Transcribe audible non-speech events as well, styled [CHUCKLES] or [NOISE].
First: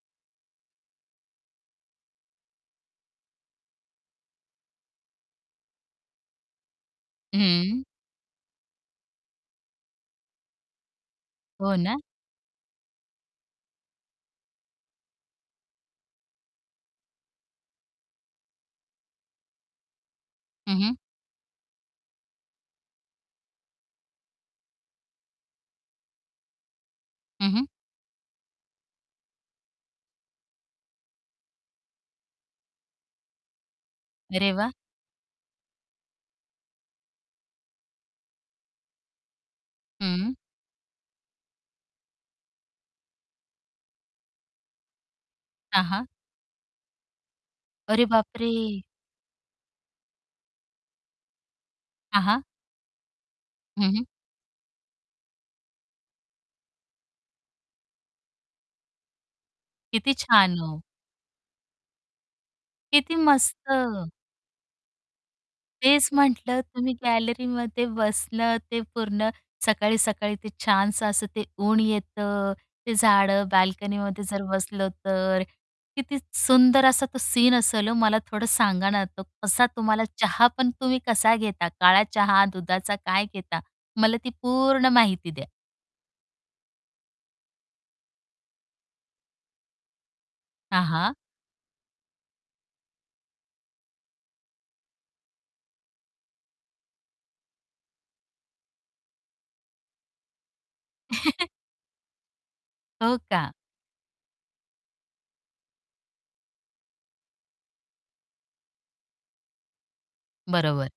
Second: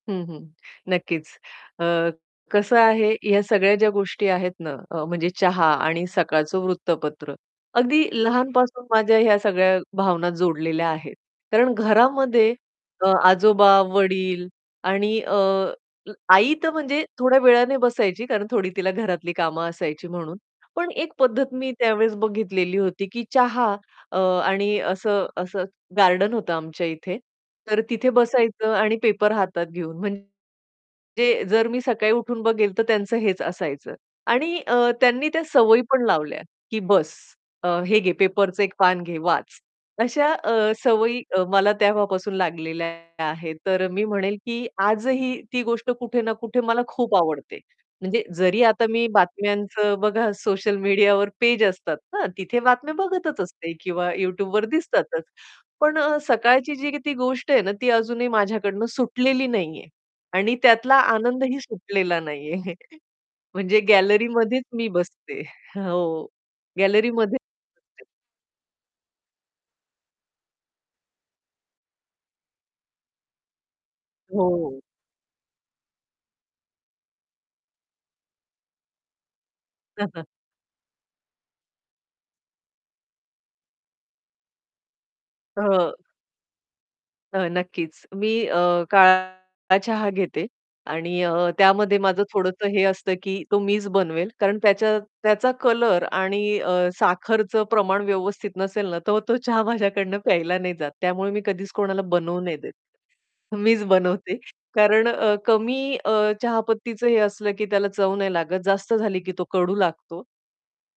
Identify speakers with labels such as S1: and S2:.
S1: हं, हं. नक्कीच अ, कसं आहे, या सगळ्या ज्या गोष्टी आहेत ना अ, म्हणजे चहा आणि सकाळचं वृत्तपत्र.
S2: हं.
S1: अगदी लहानपासून माझ्या ह्या सगळ्या भावना जोडलेल्या आहेत. कारण
S2: हो ना?
S1: घरामध्ये अ, आजोबा, वडील आणि अ, आई तर म्हणजे थोड्या वेळाने बसायची, कारण थोडी तिला घरातली कामं असायची म्हणून,
S2: हं,
S1: पण
S2: हं.
S1: एक पद्धत मी त्यावेळेस बघितलेली होती, की चहा अ, आणि असं असं गार्डन होतं आमच्या इथे.
S2: हं, हं.
S1: तर तिथे बसायचं आणि पेपर हातात घेऊन, म्हणजे जर मी सकाळी उठून बघेल तर त्यांचं हेच असायचं
S2: अरे
S1: आणि
S2: वाह!
S1: अ, त्यांनी त्या सवयी पण लावल्या, की बस अ, हे घे पेपरचे 1 पान घे वाच. अशा
S2: हं.
S1: अ, सवयी मला तेव्हापासून लागलेल्या आहेत. तर मी म्हणेल, की आजही ती
S2: हां,
S1: गोष्ट
S2: हां.
S1: कुठे ना कुठे मला खूप आवडते.
S2: अरे
S1: म्हणजे जरी
S2: बापरे!
S1: आता मी बातम्यांचं बघा सोशल मीडियावर पेज असतात
S2: हां,
S1: ना,
S2: हां.
S1: तिथे बातम्या बघतच असते
S2: हं, हं.
S1: किंवा YouTubeवर दिसतातच. पण सकाळची जी ती गोष्ट आहे ना ती अजूनही माझ्याकडनं सुटलेली नाहीये.
S2: किती
S1: आणि
S2: छान. हो.
S1: त्यातला आनंदही सुटलेला नाहीये.
S2: किती
S1: [CHUCKLES]
S2: मस्त.
S1: म्हणजे गॅलरीमध्येच मी बसते.
S2: तेच
S1: हो,
S2: म्हटलं तुम्ही
S1: गॅलरीमध्ये
S2: गॅलरीमध्ये बसलं ते पूर्ण, सकाळी-सकाळी ते छानसं, असं ते ऊन येतं, ते झाडं बाल्कनीमध्ये जर
S1: हो.
S2: बसलं तर, किती स सुंदर असा तो सीन असेल ओ, मला थोडं सांगा ना, आता कसा तुम्हाला
S1: हं, हं.
S2: चहा पण तुम्ही कसा घेता? काळा चहा, दुधाचा काय घेता? मला ती पूर्ण माहिती द्या.
S1: हं. अ, नक्कीच मी अ, काळा चहा घेते.
S2: हां, हां
S1: आणि अ, त्यामध्ये माझं थोडंसं हे असतं की तो मीच बनवेल, कारण त्याच्या त्याचा कलर आणि अ, साखरचं प्रमाण व्यवस्थित नसेल ना, तर तो चहा माझ्याकडून प्यायला नाही जात त्यामुळे मी
S2: [CHUCKLES]
S1: कधीच कोणाला बनवू नाही देत,
S2: हो का?
S1: मीच बनवते कारण अ, कमी अ, चहापत्तीचं हे असलं की त्याला चव नाही लागत, जास्त झाली की तो कडू लागतो.
S2: बरोबर.